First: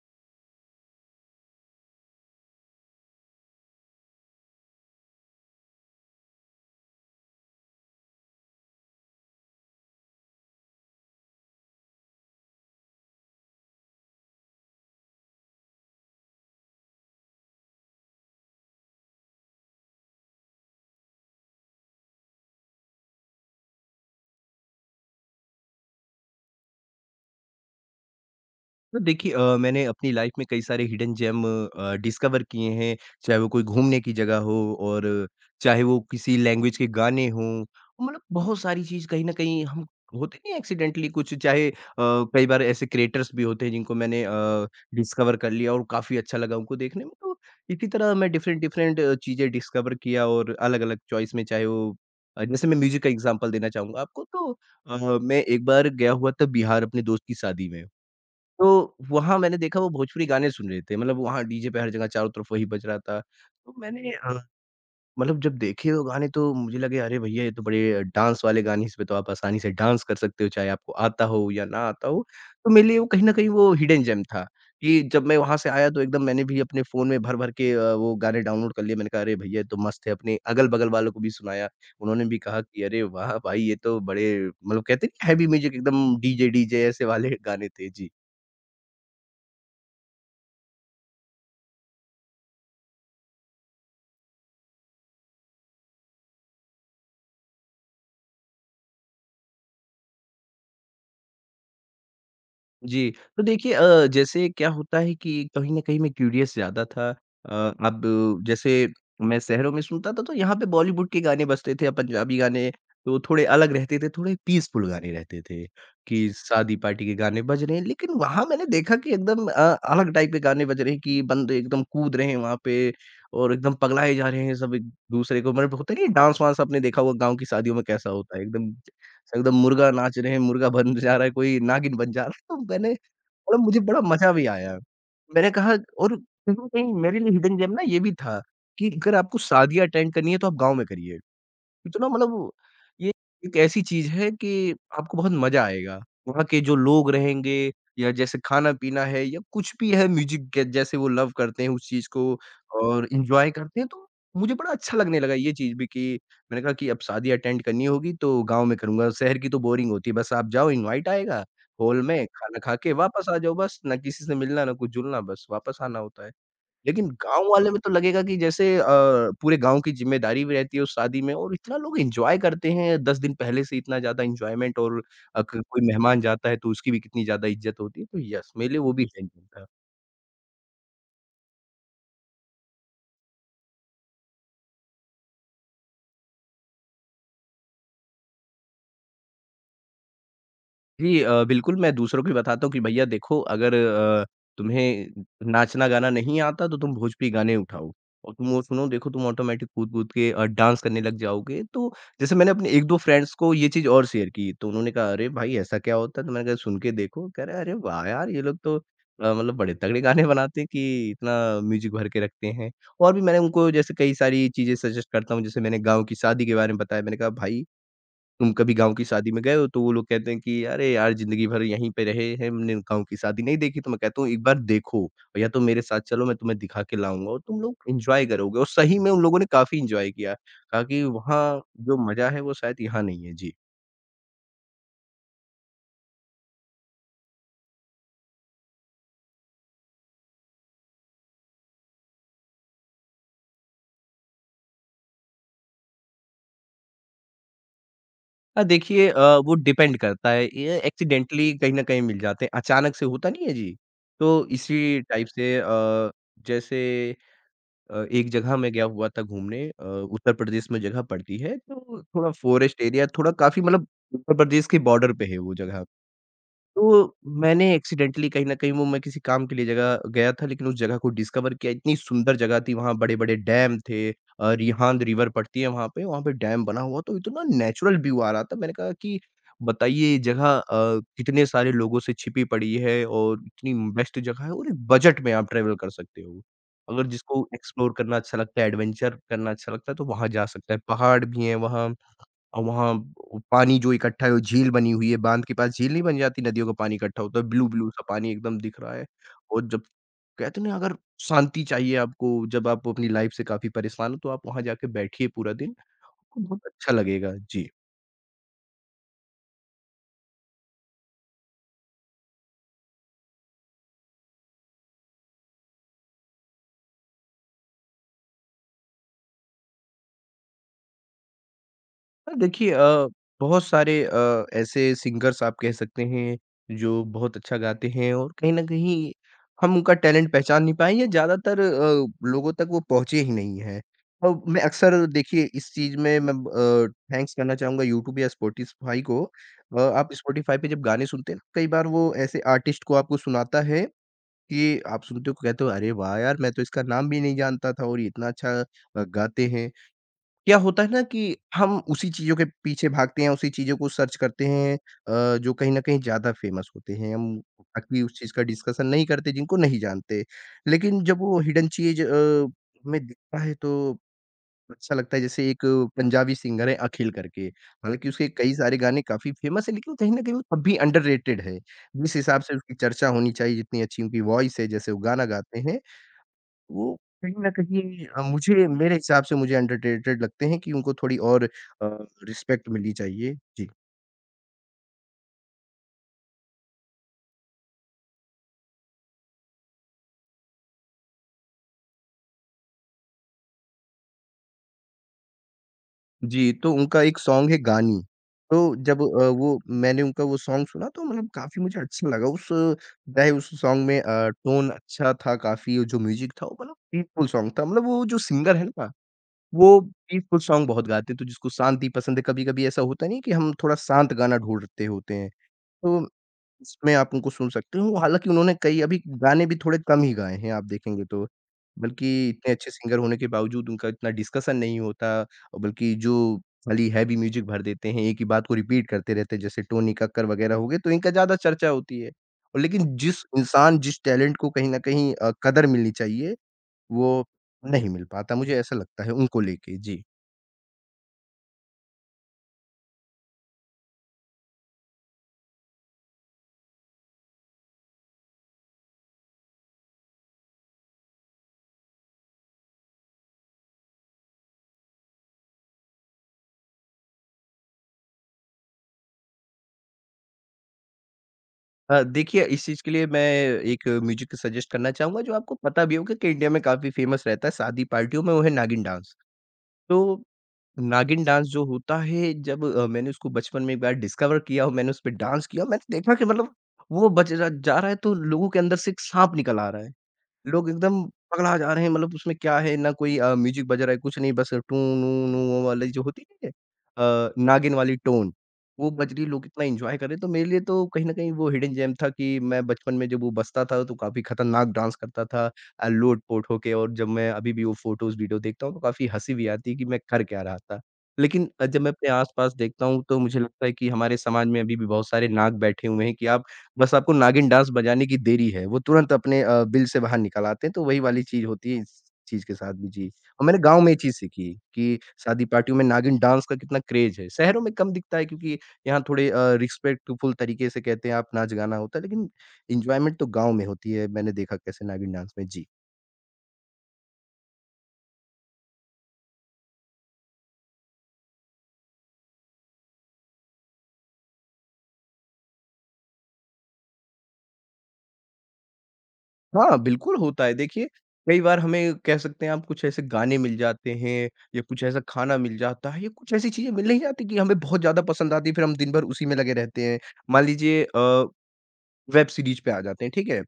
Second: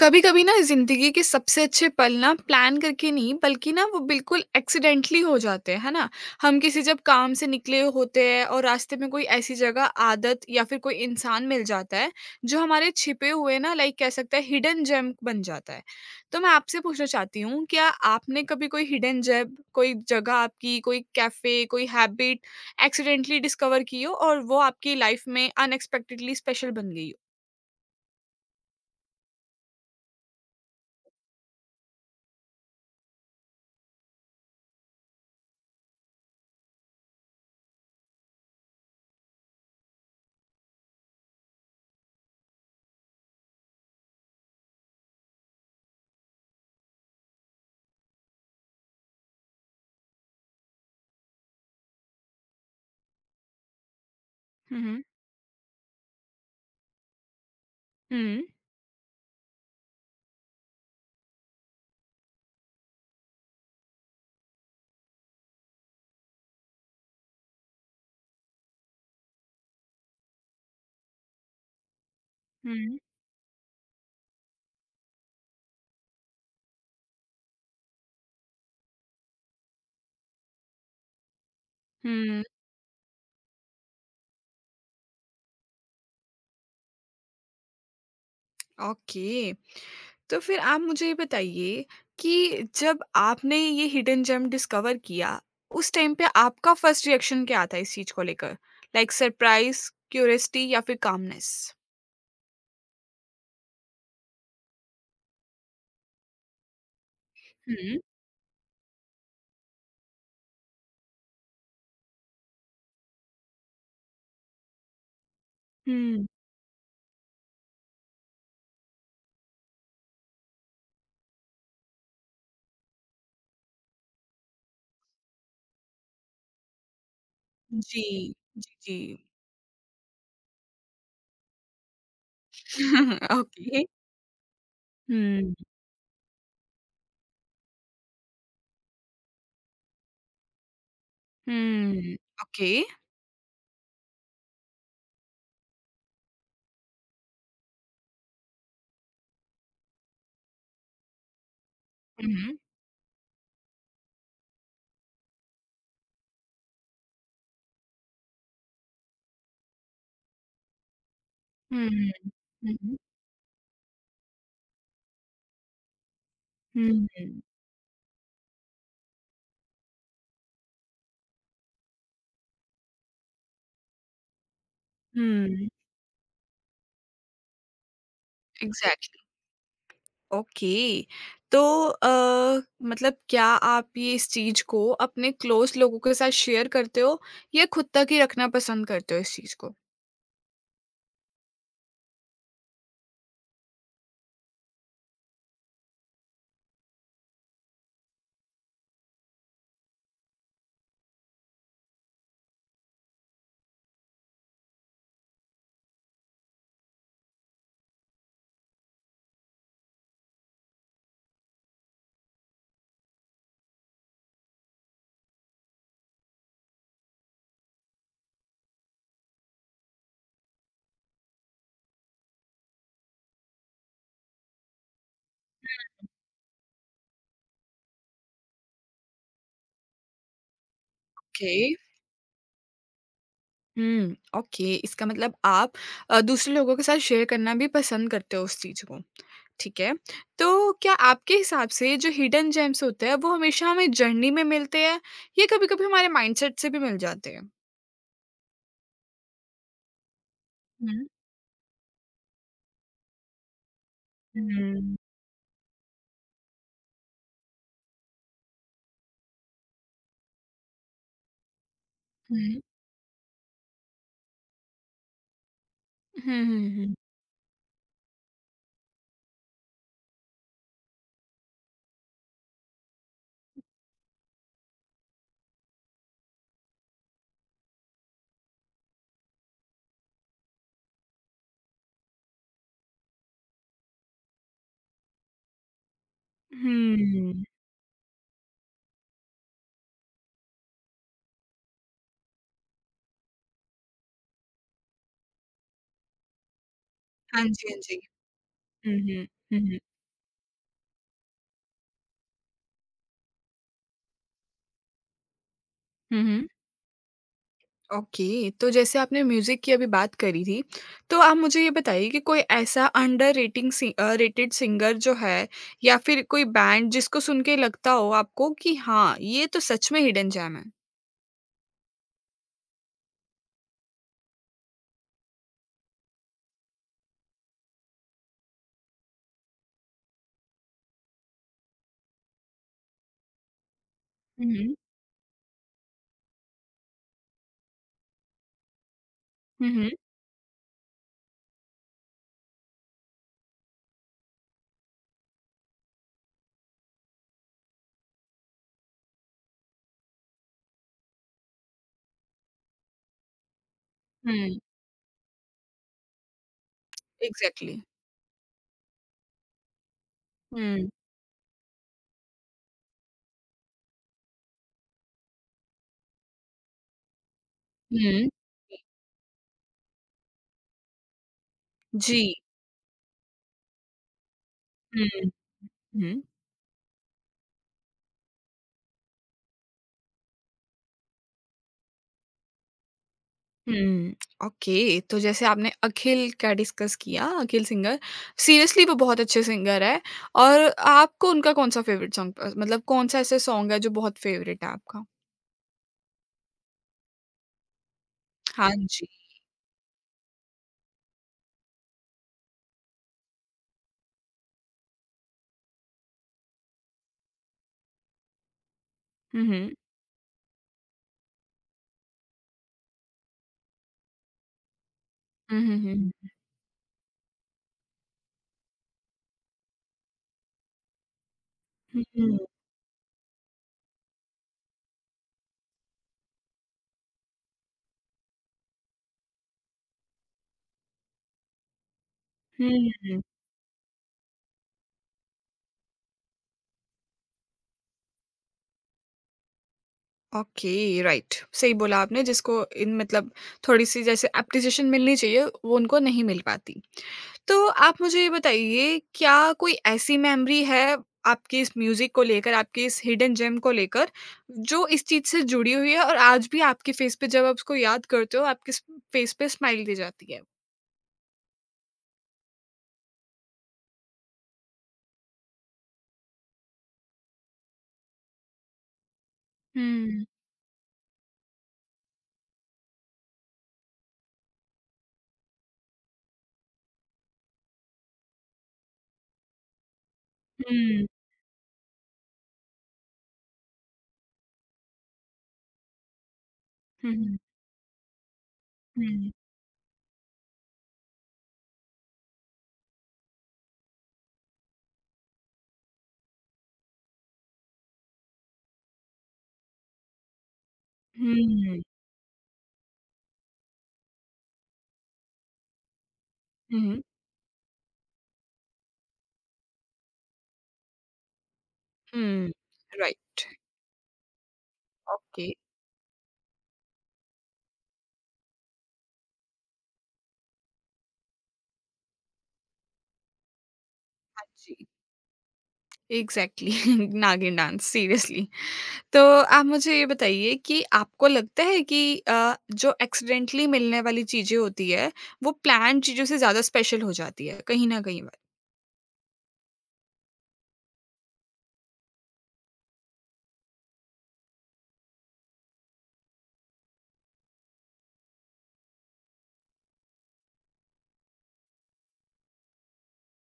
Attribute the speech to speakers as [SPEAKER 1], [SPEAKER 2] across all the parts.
[SPEAKER 1] कभी कभी ना जिंदगी के सबसे अच्छे पल ना प्लान करके नहीं बल्कि ना वो बिल्कुल एक्सीडेंटली हो जाते हैं, है ना। हम किसी जब काम से निकले होते हैं और रास्ते में कोई ऐसी जगह, आदत या फिर कोई इंसान मिल जाता है जो हमारे छिपे हुए ना, लाइक कह सकते हैं हिडन जेम बन जाता है। तो मैं आपसे पूछना चाहती हूँ, क्या आपने कभी कोई हिडन जेम, कोई जगह, आपकी कोई कैफे, कोई हैबिट एक्सीडेंटली डिस्कवर की हो और वो आपकी लाइफ में अनएक्सपेक्टेडली स्पेशल बन गई हो।
[SPEAKER 2] तो देखिए अ, मैंने अपनी लाइफ में कई सारे हिडन जेम डिस्कवर किए हैं, चाहे वो कोई घूमने की जगह हो और चाहे वो किसी लैंग्वेज के गाने हों, मतलब बहुत सारी चीज़ कहीं न कहीं हम होते नहीं हैं एक्सीडेंटली कुछ चाहे कई बार ऐसे क्रिएटर्स भी होते हैं जिनको मैंने डिस्कवर कर लिया और काफ़ी अच्छा लगा उनको देखने में, तो इसी तरह मैं डिफरेंट-डिफरेंट चीज़ें डिस्कवर किया और अलग-अलग चॉइस में चाहे वो जैसे मैं म्यूज़िक का एग्ज़ाम्पल देना चाहूँगा आपको। तो
[SPEAKER 1] हम्म।
[SPEAKER 2] मैं एक बार गया हुआ था बिहार अपने दोस्त की शादी में।
[SPEAKER 1] हम्म।
[SPEAKER 2] तो वहाँ मैंने देखा वो भोजपुरी गाने सुन रहे थे, मतलब वहाँ डीजे पे हर जगह चारों तरफ वही बज रहा था। तो मैंने मतलब जब देखे वो गाने तो मुझे लगे अरे भैया ये तो बड़े डांस वाले गाने हैं, इसपे तो आप आसानी से डांस कर सकते हो, चाहे आपको आता हो या ना आता हो। तो मेरे
[SPEAKER 1] हम्म।
[SPEAKER 2] लिए वो कहीं न कहीं वो हिडन जेम था, कि जब मैं वहाँ से आया तो एकदम मैंने भी अपने फ़ोन में भर-भर के वो गाने डाउनलोड कर लिए। मैंने कहा अरे भैया ये तो मस्त है, अपने अगल-बगल वालों को भी सुनाया। उन्होंने भी
[SPEAKER 1] हम्म।
[SPEAKER 2] कहा कि अरे वाह भाई! ये तो बड़े मतलब कहते हैं ना हैवी म्यूज़िक एकदम डीजे-डीजे ऐसे वाले गाने थे। जी।
[SPEAKER 1] ओके। तो फिर आप मुझे ये बताइए कि जब आपने ये हिडन जेम डिस्कवर किया, उस टाइम पे आपका फर्स्ट रिएक्शन क्या था इस चीज को लेकर। लाइक सरप्राइज, क्यूरियोसिटी या फिर कामनेस।
[SPEAKER 2] जी, तो देखिए अ, जैसे क्या होता है कि कहीं न कहीं मैं क्यूरियस ज़्यादा था।
[SPEAKER 1] हम्म।
[SPEAKER 2] अब जैसे मैं शहरों में सुनता था, तो यहाँ पे बॉलीवुड के गाने बजते थे या पंजाबी गाने, तो थोड़े अलग रहते थे, थोड़े पीसफुल गाने रहते थे,
[SPEAKER 1] हम्म।
[SPEAKER 2] कि शादी पार्टी के गाने बज रहे हैं। लेकिन वहाँ मैंने देखा कि एकदम अलग टाइप के गाने बज रहे हैं कि बंदे एकदम कूद रहे हैं वहाँ पे और एकदम पगलाए जा रहे हैं सब एक-दूसरे को, मतलब होता नहीं है डांस-वांस, आपने देखा होगा गाँव की शादियों में
[SPEAKER 1] जी।
[SPEAKER 2] कैसा होता है, एकदम
[SPEAKER 1] जी जी।
[SPEAKER 2] एकदम मुर्गा नाच रहे हैं, मुर्गा बन जा रहा है, कोई नागिन बन जा रहा है, तो मैंने मतलब मुझे
[SPEAKER 1] ओके।
[SPEAKER 2] बड़ा मज़ा भी आया। मैंने
[SPEAKER 1] हम्म।
[SPEAKER 2] कहा और कहीं न कहीं मेरे लिए हिडन जेम ना ये भी था कि अगर आपको शादियाँ अटेंड करनी है तो आप गाँव में करिए। इतना
[SPEAKER 1] हम्म।
[SPEAKER 2] मतलब
[SPEAKER 1] ओके।
[SPEAKER 2] ये एक ऐसी चीज़ है कि आपको बहुत मज़ा आएगा। वहाँ के जो लोग रहेंगे या जैसे खाना-पीना है या कुछ भी है म्यूज़िक, ग जैसे वो लव करते हैं उस चीज़ को
[SPEAKER 1] हम्म।
[SPEAKER 2] और एन्जॉय करते हैं, तो मुझे बड़ा अच्छा लगने लगा ये चीज़ भी कि मैंने कहा कि अब शादी अटेंड करनी होगी तो गाँव में करूँगा, शहर की तो बोरिंग होती है। बस आप जाओ, इनवाइट आएगा, हॉल में
[SPEAKER 1] हम्म।
[SPEAKER 2] खाना खा के
[SPEAKER 1] हम्म।
[SPEAKER 2] वापस आ जाओ बस, ना किसी से मिलना, ना कुछ जुलना, बस वापस आना होता है। लेकिन
[SPEAKER 1] हम्म।
[SPEAKER 2] गाँव वाले में तो लगेगा कि जैसे पूरे गाँव की ज़िम्मेदारी भी रहती है उस शादी में और इतना लोग एन्जॉय करते हैं, 10 दिन पहले से इतना ज़्यादा एन्जॉयमेंट और अ, क
[SPEAKER 1] हम्म।
[SPEAKER 2] कोई मेहमान जाता है तो उसकी भी कितनी ज़्यादा इज़्ज़त होती है। तो यस, मेरे लिए वो भी
[SPEAKER 1] एग्जैक्टली।
[SPEAKER 2] है।
[SPEAKER 1] ओके। तो अ, मतलब क्या आप ये इस चीज़ को अपने क्लोज़ लोगों के साथ शेयर करते हो या खुद तक ही रखना पसंद करते हो इस चीज़ को?
[SPEAKER 2] जी बिल्कुल, मैं दूसरों को भी बताता हूँ कि भैया देखो अगर तुम्हें नाचना गाना नहीं आता तो तुम भोजपुरी गाने उठाओ और तुम वो सुनो, देखो तुम ऑटोमेटिक कूद-कूद के डांस करने लग जाओगे। तो जैसे मैंने अपने 1-2 फ्रेंड्स को ये चीज़ और शेयर की तो उन्होंने कहा, "अरे भाई ऐसा क्या होता है?" तो मैंने कहा, "सुन के देखो।" कह रहे, "अरे वाह यार! ये लोग तो मतलब बड़े तगड़े गाने बनाते हैं कि इतना म्यूज़िक भर के रखते हैं।" और भी मैंने उनको जैसे कई सारी चीज़ें सजेस्ट करता हूँ, जैसे मैंने गाँव की शादी के बारे में बताया, मैंने कहा, "भाई तुम कभी गाँव की शादी में गए हो?" तो वो लोग कहते हैं कि अरे यार! ज़िंदगी भर यहीं पे रहे हैं, हमने गाँव की शादी नहीं देखी। तो मैं कहता हूँ एक बार देखो, और या तो मेरे साथ चलो, मैं तुम्हें दिखा के लाऊँगा और तुम लोग एन्जॉय करोगे। और सही में उन लोगों ने काफ़ी एन्जॉय किया। कहा कि
[SPEAKER 1] ओके।
[SPEAKER 2] वहाँ जो मज़ा है वो शायद यहाँ नहीं है। जी।
[SPEAKER 1] हुँ, ओके, इसका मतलब आप दूसरे लोगों के साथ शेयर करना भी पसंद करते हो उस चीज़ को। ठीक है। तो क्या आपके हिसाब से जो हिडन जेम्स होते हैं वो हमेशा हमें जर्नी में मिलते हैं या कभी-कभी हमारे माइंडसेट से भी मिल जाते हैं?
[SPEAKER 2] देखिए वो डिपेंड करता है। ये
[SPEAKER 1] हुँ,
[SPEAKER 2] एक्सीडेंटली कहीं न कहीं मिल जाते हैं। अचानक से होता नहीं है जी।
[SPEAKER 1] हुँ,
[SPEAKER 2] तो
[SPEAKER 1] हुँ,
[SPEAKER 2] इसी टाइप से जैसे एक जगह मैं गया हुआ था घूमने उत्तर प्रदेश में जगह पड़ती है, तो थोड़ा
[SPEAKER 1] हुँ,
[SPEAKER 2] फ़ॉरेस्ट एरिया थोड़ा काफ़ी मतलब उत्तर प्रदेश के बॉर्डर पे है वो जगह।
[SPEAKER 1] हुँ, हुँ, हुँ।
[SPEAKER 2] तो मैंने एक्सीडेंटली कहीं न कहीं वो मैं किसी काम के लिए जगह गया था, लेकिन उस जगह को डिस्कवर किया, इतनी सुंदर जगह थी, वहाँ बड़े-बड़े डैम थे, रिहांद रिवर पड़ती है वहाँ पे डैम बना हुआ, तो इतना नेचुरल व्यू आ रहा था। मैंने कहा कि बताइए ये जगह कितने सारे लोगों से छिपी पड़ी है और इतनी बेस्ट जगह है और एक बजट में आप ट्रैवल कर सकते हो। अगर
[SPEAKER 1] हुँ।
[SPEAKER 2] जिसको एक्सप्लोर करना अच्छा लगता है, एडवेंचर करना अच्छा लगता है, तो वहाँ जा सकता है। पहाड़ भी हैं वहाँ। और वहाँ वो पानी जो इकट्ठा है वो झील बनी हुई है, बाँध के पास झील नहीं बन जाती, नदियों का पानी इकट्ठा होता है,
[SPEAKER 1] हाँ जी, हाँ
[SPEAKER 2] ब्लू-ब्लू
[SPEAKER 1] जी।
[SPEAKER 2] सा पानी एकदम दिख रहा
[SPEAKER 1] हुँ,
[SPEAKER 2] है।
[SPEAKER 1] हुँ। हुँ,
[SPEAKER 2] और
[SPEAKER 1] हुँ।
[SPEAKER 2] जब कहते हैं ना अगर शांति चाहिए आपको, जब आप अपनी लाइफ़ से काफ़ी परेशान हो तो आप वहाँ जाके बैठिए पूरा दिन,
[SPEAKER 1] हुँ,
[SPEAKER 2] आपको
[SPEAKER 1] हुँ।
[SPEAKER 2] बहुत अच्छा लगेगा। जी।
[SPEAKER 1] ओके, तो जैसे आपने म्यूज़िक की अभी बात करी थी, तो आप मुझे ये बताइए कि कोई ऐसा अंडर रेटिंग रेटेड सिंगर जो है या फिर कोई बैंड जिसको सुन के लगता हो आपको कि हाँ, ये तो सच में हिडन जेम है?
[SPEAKER 2] हाँ, देखिए अ, बहुत सारे ऐसे सिंगर्स आप कह सकते हैं, जो बहुत अच्छा गाते हैं और कहीं न कहीं हम उनका टैलेंट पहचान नहीं पाए या ज़्यादातर लोगों तक वो पहुँचे ही नहीं हैं। और
[SPEAKER 1] हुँ,
[SPEAKER 2] मैं
[SPEAKER 1] हुँ।
[SPEAKER 2] अक्सर देखिए इस चीज़ में मैं थैंक्स करना चाहूँगा यूट्यूब या स्पॉटिफाई को।
[SPEAKER 1] हुँ, हुँ।
[SPEAKER 2] आप स्पॉटिफाई पे जब गाने सुनते हैं ना, कई बार वो ऐसे आर्टिस्ट को आपको सुनाता है कि आप सुनते हो कहते हो, "अरे वाह यार! मैं तो इसका नाम भी नहीं जानता था और ये इतना अच्छा गाते हैं।" क्या होता है ना कि हम उसी चीज़ों के पीछे भागते हैं, उसी चीज़ों को सर्च करते
[SPEAKER 1] हुँ,
[SPEAKER 2] हैं जो कहीं न कहीं ज़्यादा फ़ेमस होते हैं। हम
[SPEAKER 1] एग्ज़ैक्टली।
[SPEAKER 2] बाकी उस चीज़ का डिस्कशन नहीं करते जिनको नहीं जानते।
[SPEAKER 1] हुँ,
[SPEAKER 2] लेकिन जब वो हिडन चीज़ हमें दिखता है तो अच्छा लगता है, जैसे एक पंजाबी सिंगर है अखिल करके। हालाँकि उसके
[SPEAKER 1] हुँ।
[SPEAKER 2] कई सारे गाने काफ़ी फ़ेमस हैं लेकिन कहीं न कहीं वो तब भी अंडररेटेड है। जिस
[SPEAKER 1] जी।
[SPEAKER 2] हिसाब से उसकी चर्चा होनी चाहिए, जितनी अच्छी उनकी वॉइस है, जैसे वो गाना
[SPEAKER 1] हुँ,
[SPEAKER 2] गाते हैं,
[SPEAKER 1] हुँ।
[SPEAKER 2] वो कहीं न कहीं मुझे, मेरे हिसाब से मुझे अंडररेटेड लगते हैं कि उनको थोड़ी और रिस्पेक्ट मिलनी चाहिए। जी।
[SPEAKER 1] हुँ, ओके, तो जैसे आपने अखिल का डिस्कस किया, अखिल सिंगर, सीरियसली वो बहुत अच्छे सिंगर है। और आपको उनका कौन-सा फ़ेवरेट सॉन्ग, मतलब कौन-सा ऐसा सॉन्ग है जो बहुत फ़ेवरेट है आपका?
[SPEAKER 2] जी, तो उनका एक सॉन्ग है गानी।
[SPEAKER 1] हाँ
[SPEAKER 2] तो जब
[SPEAKER 1] जी।
[SPEAKER 2] वो मैंने उनका वो सॉन्ग सुना तो मतलब काफ़ी मुझे अच्छा लगा उस, चाहे उस सॉन्ग में टोन अच्छा था काफ़ी और जो म्यूज़िक था वो मतलब पीसफुल सॉन्ग था। मतलब वो जो सिंगर है ना,
[SPEAKER 1] हुँ, हुँ।
[SPEAKER 2] वो पीसफुल सॉन्ग बहुत गाते हैं तो जिसको शांति पसंद है, कभी-कभी ऐसा होता नहीं है कि हम थोड़ा शांत गाना ढूँढते होते हैं।
[SPEAKER 1] हुँ, हुँ,
[SPEAKER 2] तो
[SPEAKER 1] हुँ,
[SPEAKER 2] इसमें आप उनको सुन सकते हो। हालाँकि उन्होंने कई अभी गाने भी थोड़े कम ही गाए हैं आप देखेंगे तो।
[SPEAKER 1] हुँ,
[SPEAKER 2] बल्कि
[SPEAKER 1] हुँ,
[SPEAKER 2] इतने अच्छे सिंगर होने के बावजूद उनका इतना डिस्कशन नहीं होता, और बल्कि जो खाली हैवी म्यूज़िक भर देते हैं, एक ही बात को रिपीट करते रहते हैं, जैसे टोनी कक्कर वग़ैरह हो गए, तो इनका ज़्यादा चर्चा होती है। और
[SPEAKER 1] हुँ,
[SPEAKER 2] लेकिन जिस
[SPEAKER 1] हुँ।
[SPEAKER 2] इंसान, जिस टैलेंट को कहीं न कहीं कदर मिलनी चाहिए, वो नहीं मिल पाता। मुझे ऐसा लगता है उनको लेके। जी।
[SPEAKER 1] Okay, right. सही बोला आपने, जिसको इन मतलब थोड़ी-सी जैसे एप्रिसिएशन मिलनी चाहिए, वो उनको नहीं मिल पाती। तो आप मुझे ये बताइए, क्या कोई ऐसी मेमोरी है आपकी इस म्यूज़िक को लेकर, आपकी इस हिडन जेम को लेकर, जो इस चीज़ से जुड़ी हुई है और आज भी आपके फ़ेस पे जब आप उसको याद करते हो, आपके स फ़ेस पे स्माइल दी जाती है?
[SPEAKER 2] देखिए इस चीज़ के लिए मैं एक म्यूज़िक सजेस्ट करना चाहूँगा जो आपको पता भी होगा कि इंडिया में काफ़ी फ़ेमस रहता है शादी पार्टियों में, वो है नागिन डांस। तो
[SPEAKER 1] हुँ,
[SPEAKER 2] नागिन डांस जो होता है, जब मैंने उसको बचपन में एक बार डिस्कवर किया और मैंने उस पे डांस किया, मैंने देखा कि मतलब वो बज र जा रहा है तो लोगों के अंदर से एक साँप निकल आ रहा है। लोग एकदम
[SPEAKER 1] हुँ,
[SPEAKER 2] पगला जा रहे हैं, मतलब उसमें क्या है ना, कोई म्यूज़िक बज रहा है कुछ नहीं, बस टू नू नू वो वाली जो होती है
[SPEAKER 1] हुँ,
[SPEAKER 2] नागिन वाली टोन वो बज रही,
[SPEAKER 1] हुँ,
[SPEAKER 2] लोग इतना एन्जॉय कर रहे हैं, तो मेरे लिए तो कहीं न कहीं वो हिडन जेम था कि मैं बचपन में जब वो बजता था तो काफ़ी खतरनाक डांस करता था, लोट-पोट होके, और जब मैं अभी भी वो फ़ोटोज़ वीडियो देखता हूँ तो काफ़ी हँसी भी आती है कि मैं कर क्या रहा था। लेकिन जब
[SPEAKER 1] हुँ,
[SPEAKER 2] मैं अपने आस-पास देखता हूँ तो मुझे लगता है कि हमारे समाज में अभी भी बहुत सारे नाग बैठे हुए हैं कि आप, बस
[SPEAKER 1] हुँ,
[SPEAKER 2] आपको नागिन डांस बजाने की देरी है, वो तुरंत अपने बिल से बाहर निकल आते हैं, तो वही वाली चीज़ होती है इस चीज़
[SPEAKER 1] हुँ।
[SPEAKER 2] के साथ भी, जी। और
[SPEAKER 1] राइट।
[SPEAKER 2] मैंने गाँव में ये चीज़ सीखी कि शादी
[SPEAKER 1] ओके।
[SPEAKER 2] पार्टियों में नागिन डांस का कितना क्रेज़ है, शहरों में कम दिखता है क्योंकि यहाँ थोड़े रिस्पेक्टफुल तरीके से कहते हैं आप नाच-गाना होता है, लेकिन एन्जॉयमेंट तो गाँव में होती है, मैंने
[SPEAKER 1] हाँ
[SPEAKER 2] देखा कैसे
[SPEAKER 1] जी।
[SPEAKER 2] नागिन डांस में। जी।
[SPEAKER 1] एग्ज़ैक्टली। Nagin dance seriously. तो आप मुझे ये बताइए कि आपको लगता है कि जो एक्सीडेंटली मिलने वाली चीज़ें होती है, वो प्लान्ड चीज़ों से ज़्यादा स्पेशल हो जाती है, कहीं न कहीं पर?
[SPEAKER 2] हाँ, बिल्कुल होता है। देखिए, कई बार हमें कह सकते हैं आप कुछ ऐसे गाने मिल जाते हैं या कुछ ऐसा खाना मिल जाता है या कुछ ऐसी चीज़ें मिल नहीं जाती कि हमें बहुत ज़्यादा पसंद आती है, फिर हम दिन भर उसी में लगे रहते हैं। मान लीजिए वेब सीरीज़ पे आ जाते हैं, ठीक है?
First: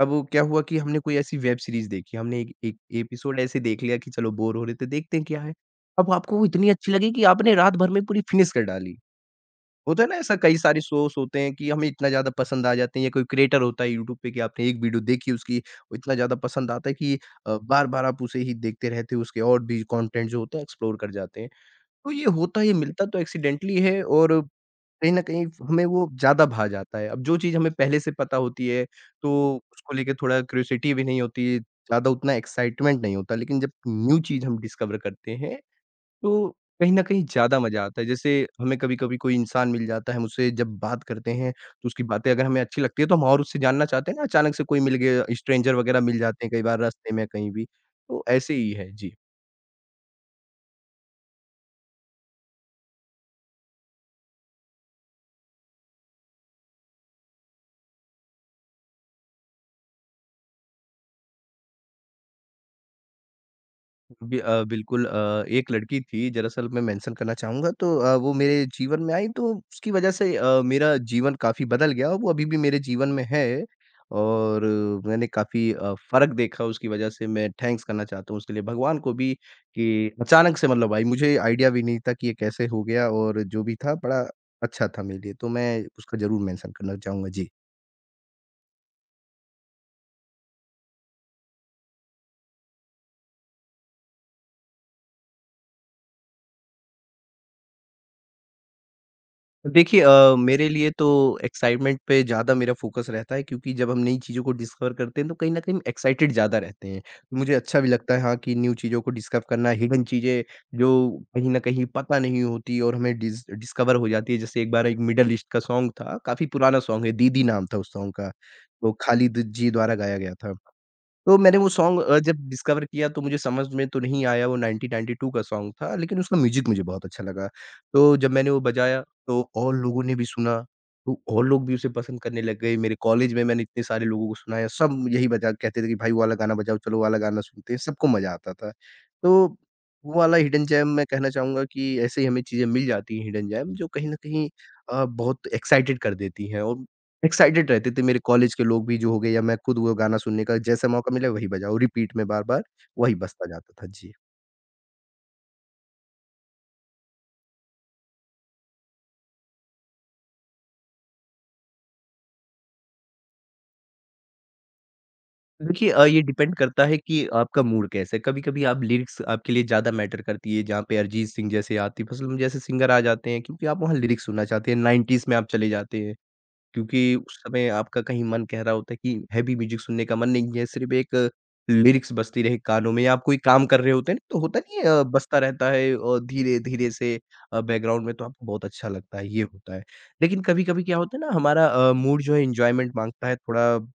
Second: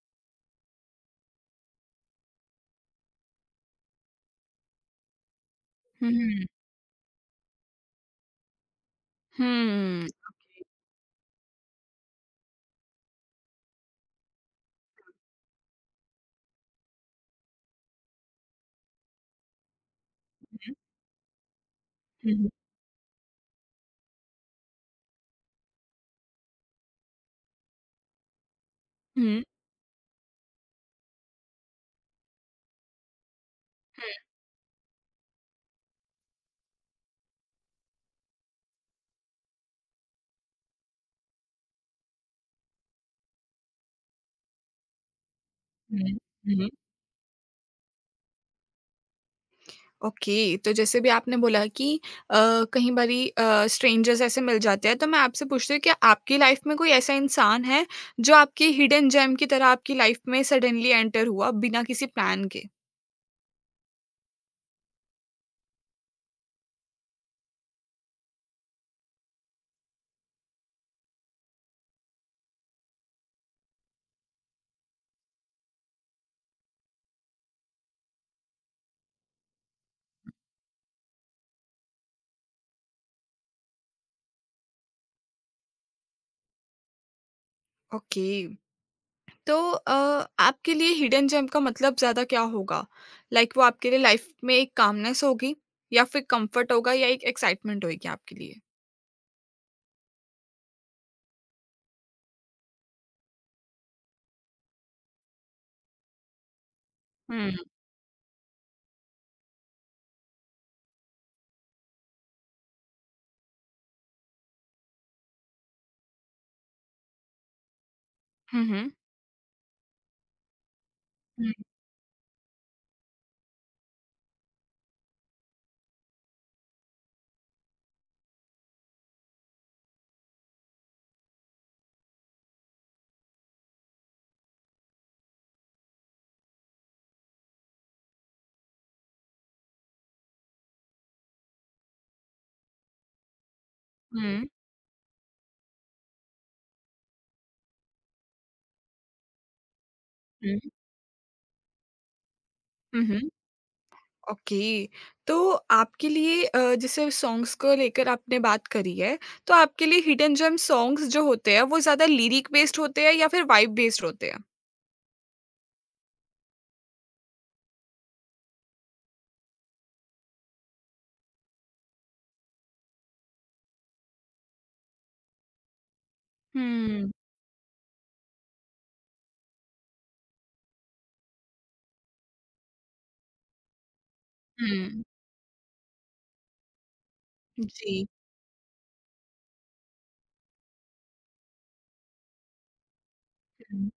[SPEAKER 2] अब वो क्या हुआ कि हमने कोई ऐसी वेब सीरीज़ देखी, हमने एक एक एपिसोड ऐसे देख लिया कि चलो बोर हो रहे थे, देखते हैं क्या है। अब आपको वो
[SPEAKER 1] हुँ।
[SPEAKER 2] इतनी अच्छी लगी कि आपने रात भर में पूरी फ़िनिश कर डाली। होता
[SPEAKER 1] हुँ।
[SPEAKER 2] है ना ऐसा, कई सारे शोज़ होते हैं कि हमें इतना ज़्यादा पसंद आ जाते हैं या कोई क्रिएटर होता है यूट्यूब पे कि आपने एक वीडियो देखी उसकी, वो इतना ज़्यादा पसंद आता है कि बार-बार आप उसे ही देखते रहते हो, उसके और भी कंटेंट जो होते
[SPEAKER 1] हुँ,
[SPEAKER 2] हैं
[SPEAKER 1] हुँ,
[SPEAKER 2] एक्सप्लोर कर जाते हैं। तो ये
[SPEAKER 1] हुँ,
[SPEAKER 2] होता है, ये मिलता तो एक्सीडेंटली है और कहीं न कहीं हमें वो ज़्यादा भा जाता है। अब जो चीज़ हमें पहले से पता होती है, तो उसको लेके थोड़ा क्यूरियोसिटी भी नहीं होती, ज़्यादा उतना एक्साइटमेंट नहीं होता, लेकिन जब न्यू चीज़ हम डिस्कवर करते हैं तो कहीं न कहीं ज़्यादा मज़ा आता है। जैसे हमें कभी-कभी कोई इंसान मिल जाता है, हम उससे जब बात करते हैं, तो उसकी बातें अगर हमें अच्छी लगती है, तो हम और उससे जानना चाहते हैं ना, अचानक से कोई मिल गया, स्ट्रेंजर वगैरह
[SPEAKER 1] हुँ,
[SPEAKER 2] मिल जाते हैं
[SPEAKER 1] हुँ,
[SPEAKER 2] कई
[SPEAKER 1] हुँ।
[SPEAKER 2] बार रास्ते में कहीं भी। तो ऐसे ही है। जी।
[SPEAKER 1] ओके, तो जैसे भी आपने बोला कि अ, कहीं बारी स्ट्रेंजर्स ऐसे मिल जाते हैं, तो मैं आपसे पूछती हूँ कि आपकी लाइफ़ में कोई ऐसा इंसान है, जो आपकी हिडन जेम की तरह आपकी लाइफ़ में सडनली एंटर हुआ, बिना किसी प्लान के?
[SPEAKER 2] बिल्कुल एक लड़की थी, दरअसल मैं मेंशन करना चाहूँगा, तो वो मेरे जीवन में आई तो उसकी वज़ह से मेरा जीवन काफ़ी बदल गया और वो अभी भी मेरे जीवन में है और मैंने काफ़ी फ़र्क देखा उसकी वज़ह से, मैं थैंक्स करना चाहता हूँ उसके लिए भगवान को भी कि अचानक से मतलब आई, मुझे आइडिया भी नहीं था कि ये कैसे हो गया, और जो भी था बड़ा अच्छा था मेरे लिए, तो मैं उसका ज़रूर मेंशन करना चाहूँगा। जी।
[SPEAKER 1] ओके। तो आपके लिए हिडन जेम का मतलब ज़्यादा क्या होगा? लाइक वो आपके लिए लाइफ में एक कामनेस होगी या फिर कम्फर्ट होगा या एक एक्साइटमेंट होगी आपके लिए?
[SPEAKER 2] देखिए, मेरे लिए तो एक्साइटमेंट पे ज़्यादा मेरा फ़ोकस रहता है, क्योंकि जब हम नई चीज़ों को डिस्कवर करते हैं तो कहीं न कहीं एक्साइटेड ज़्यादा रहते हैं। तो
[SPEAKER 1] हुँ।
[SPEAKER 2] मुझे अच्छा भी लगता है हाँ, कि न्यू चीज़ों को डिस्कवर करना, हिडन चीज़ें जो कहीं न कहीं पता नहीं होती और हमें डिस्कवर हो जाती है। जैसे एक बार एक मिडल ईस्ट का सॉन्ग था, काफ़ी पुराना सॉन्ग है, दीदी नाम था उस सॉन्ग का।
[SPEAKER 1] हुँ, हुँ।
[SPEAKER 2] वो खालिद जी द्वारा गाया गया था। तो
[SPEAKER 1] हुँ,
[SPEAKER 2] मैंने वो सॉन्ग जब डिस्कवर किया तो मुझे समझ में तो नहीं आया, वो 1992 का सॉन्ग था, लेकिन उसका म्यूज़िक मुझे बहुत अच्छा लगा। तो जब मैंने वो बजाया तो और लोगों ने भी सुना, तो और लोग भी उसे पसंद करने लग गए। मेरे कॉलेज में मैंने इतने सारे लोगों को सुनाया, सब यही बजा कहते थे कि भाई वो वाला गाना बजाओ, चलो वो वाला गाना सुनते हैं, सबको मज़ा आता था। तो वो वाला हिडन जेम मैं कहना चाहूँगा कि ऐसे ही हमें चीज़ें मिल जाती हैं, हिडन जेम जो कहीं न
[SPEAKER 1] हुँ, हुँ।
[SPEAKER 2] कहीं बहुत एक्साइटेड कर देती हैं, और एक्साइटेड रहते थे मेरे कॉलेज के लोग भी जो हो गए, या मैं खुद वो गाना सुनने का जैसा मौका मिला वही बजाओ, रिपीट में बार-बार
[SPEAKER 1] हुँ,
[SPEAKER 2] वही
[SPEAKER 1] हुँ।
[SPEAKER 2] बजता जाता था। जी।
[SPEAKER 1] ओके। तो आपके लिए जैसे सॉन्ग्स को लेकर आपने बात करी है, तो आपके लिए हिडन जेम सॉन्ग्स जो होते हैं वो ज़्यादा लिरिक बेस्ड होते हैं या फिर वाइब बेस्ड होते हैं?
[SPEAKER 2] देखिए, ये डिपेंड करता है कि आपका मूड कैसा है, कभी-कभी आप लिरिक्स, आपके लिए ज़्यादा मैटर करती है, जहाँ पे अरिजीत सिंह जैसे, आतिफ असलम जैसे सिंगर आ जाते हैं, क्योंकि आप वहाँ लिरिक्स सुनना चाहते हैं, 90s में आप चले जाते हैं।
[SPEAKER 1] हुँ,
[SPEAKER 2] क्योंकि उस समय आपका कहीं मन कह रहा होता है कि हैवी म्यूज़िक सुनने का मन नहीं है, सिर्फ़ एक लिरिक्स बजती रहे कानों में, या आप कोई काम कर रहे होते हैं ना, तो होता नहीं है,
[SPEAKER 1] हुँ।
[SPEAKER 2] बजता रहता है और धीरे-धीरे से बैकग्राउंड
[SPEAKER 1] जी।
[SPEAKER 2] में तो आपको बहुत अच्छा लगता है, ये होता है। लेकिन कभी-कभी क्या होता है ना, हमारा मूड जो है एन्जॉयमेंट माँगता है, थोड़ा
[SPEAKER 1] हुँ,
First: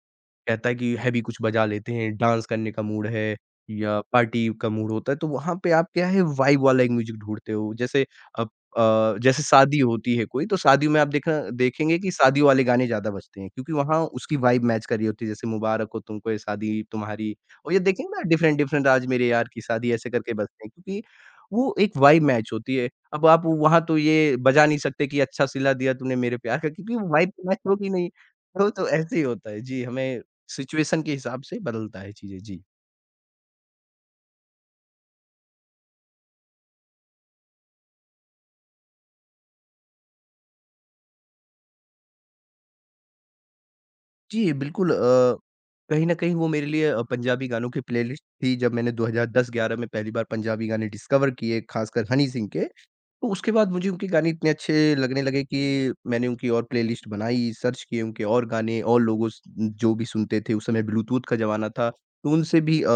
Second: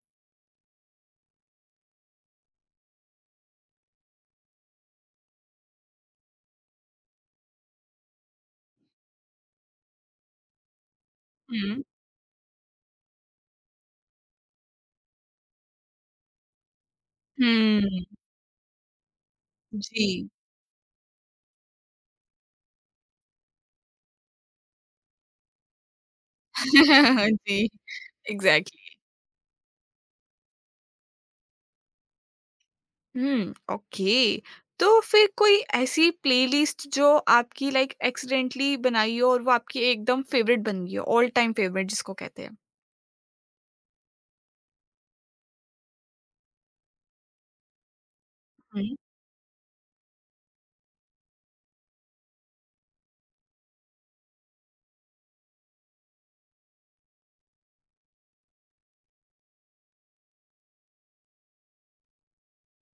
[SPEAKER 2] कहता है कि हैवी कुछ बजा लेते हैं, डांस करने का मूड है या पार्टी का मूड होता है, तो वहाँ पे आप क्या है, वाइब वाला एक म्यूज़िक ढूँढते हो। जैसे अब जैसे शादी होती है कोई, तो शादियों में आप देखना,
[SPEAKER 1] हुँ।
[SPEAKER 2] देखेंगे कि शादी वाले गाने ज़्यादा बजते हैं, क्योंकि वहाँ उसकी वाइब मैच कर रही होती है। जैसे, मुबारक हो तुमको ये शादी तुम्हारी, और ये
[SPEAKER 1] हुँ,
[SPEAKER 2] देखेंगे ना, डिफरेंट-डिफरेंट, आज मेरे यार की शादी ऐसे
[SPEAKER 1] जी।
[SPEAKER 2] करके बजते हैं, क्योंकि वो एक वाइब मैच होती है। अब आप वहाँ तो ये बजा नहीं सकते कि अच्छा सिला दिया तूने मेरे प्यार का, क्योंकि वो वाइब तो
[SPEAKER 1] जी,
[SPEAKER 2] मैच होगी नहीं। तो
[SPEAKER 1] एग्ज़ैक्टली।
[SPEAKER 2] ऐसे ही होता है। जी, हमें सिचुएशन के हिसाब से बदलता है चीज़ें, जी।
[SPEAKER 1] हुँ, ओके। तो फिर कोई ऐसी प्लेलिस्ट जो आपकी लाइक एक्सीडेंटली बनाई हो और वो आपकी एकदम फ़ेवरेट बन गई हो, ऑल टाइम फ़ेवरेट जिसको कहते हैं?
[SPEAKER 2] जी, बिल्कुल कहीं न कहीं वो मेरे लिए पंजाबी गानों की प्लेलिस्ट थी, जब मैंने
[SPEAKER 1] हुँ,
[SPEAKER 2] 2010-11 में पहली बार पंजाबी गाने डिस्कवर किए, खासकर हनी सिंह के। तो उसके बाद मुझे उनके गाने इतने अच्छे लगने लगे कि मैंने उनकी और प्लेलिस्ट बनाई, सर्च किए उनके और गाने, और लोगों स जो भी सुनते थे, उस समय ब्लूटूथ का ज़माना था, तो उनसे भी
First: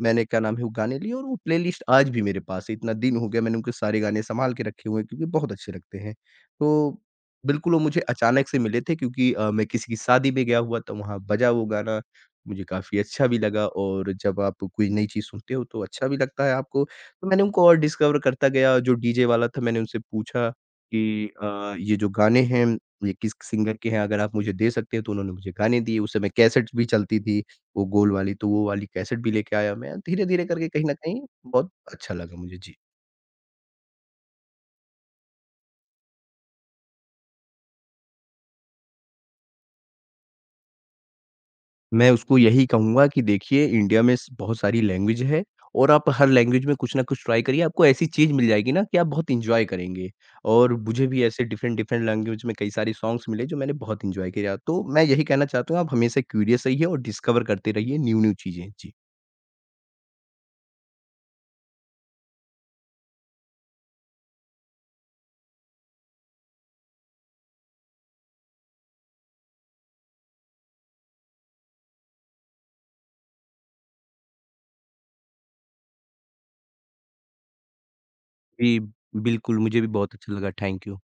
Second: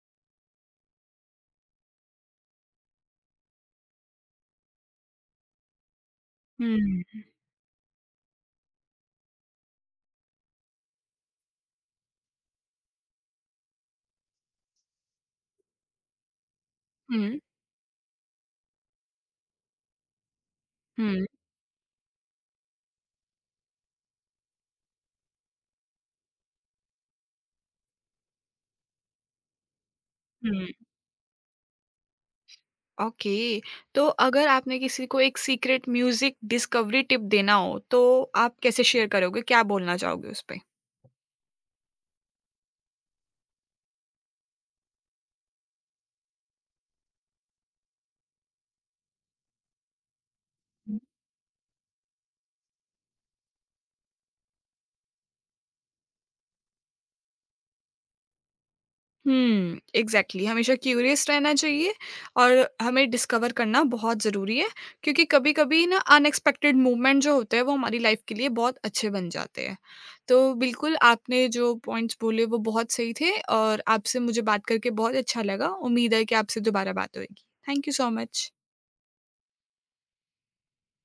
[SPEAKER 2] मैंने क्या नाम है वो गाने लिए, और वो प्लेलिस्ट आज भी मेरे पास है। इतना दिन हो गया, मैंने उनके सारे गाने सँभाल के रखे हुए हैं, क्योंकि बहुत अच्छे लगते हैं। तो
[SPEAKER 1] हुँ,
[SPEAKER 2] बिल्कुल वो मुझे अचानक से मिले थे, क्योंकि मैं किसी की शादी में गया हुआ था, वहाँ बजा वो गाना, मुझे काफ़ी अच्छा भी लगा, और जब आप कोई नई चीज़ सुनते हो तो अच्छा भी लगता है आपको। तो
[SPEAKER 1] हुँ,
[SPEAKER 2] मैंने उनको और डिस्कवर करता गया, जो डीजे वाला था मैंने उनसे पूछा कि
[SPEAKER 1] हुँ,
[SPEAKER 2] ये जो गाने हैं, ये किस सिंगर के हैं, अगर आप मुझे दे सकते हैं, तो उन्होंने मुझे गाने दिए। उस समय कैसेट्स भी चलती थी, वो गोल वाली, तो वो वाली कैसेट भी लेके आया मैं, धीरे-धीरे करके
[SPEAKER 1] हुँ।
[SPEAKER 2] कहीं न कहीं बहुत अच्छा लगा मुझे। जी।
[SPEAKER 1] ओके, तो अगर आपने किसी को एक सीक्रेट म्यूज़िक डिस्कवरी टिप देना हो, तो आप कैसे शेयर करोगे? क्या बोलना चाहोगे उसपे?
[SPEAKER 2] मैं उसको यही कहूँगा कि देखिए, इंडिया में स बहुत सारी लैंग्वेज है, और आप हर लैंग्वेज में कुछ न कुछ ट्राई करिए, आपको ऐसी चीज़ मिल जाएगी ना कि आप बहुत एन्जॉय करेंगे। और मुझे भी ऐसे डिफरेंट-डिफरेंट लैंग्वेज में कई सारे सॉन्ग्स मिले जो मैंने बहुत एन्जॉय किया। तो मैं यही कहना चाहता हूँ, आप हमेशा क्यूरियस रहिए और डिस्कवर करते रहिए न्यू-न्यू चीज़ें। जी।
[SPEAKER 1] हुँ, एग्ज़ैक्टली, हमेशा क्यूरियस रहना चाहिए और हमें डिस्कवर करना बहुत ज़रूरी है, क्योंकि कभी-कभी ना अनएक्सपेक्टेड मूवमेंट जो होते हैं वो हमारी लाइफ़ के लिए बहुत अच्छे बन जाते हैं। तो बिल्कुल आपने जो पॉइंट्स बोले वो बहुत सही थे और आपसे मुझे बात करके बहुत अच्छा लगा। उम्मीद है कि आपसे दोबारा बात होएगी। Thank you so much.
[SPEAKER 2] जी, बिल्कुल मुझे भी बहुत अच्छा लगा। Thank you.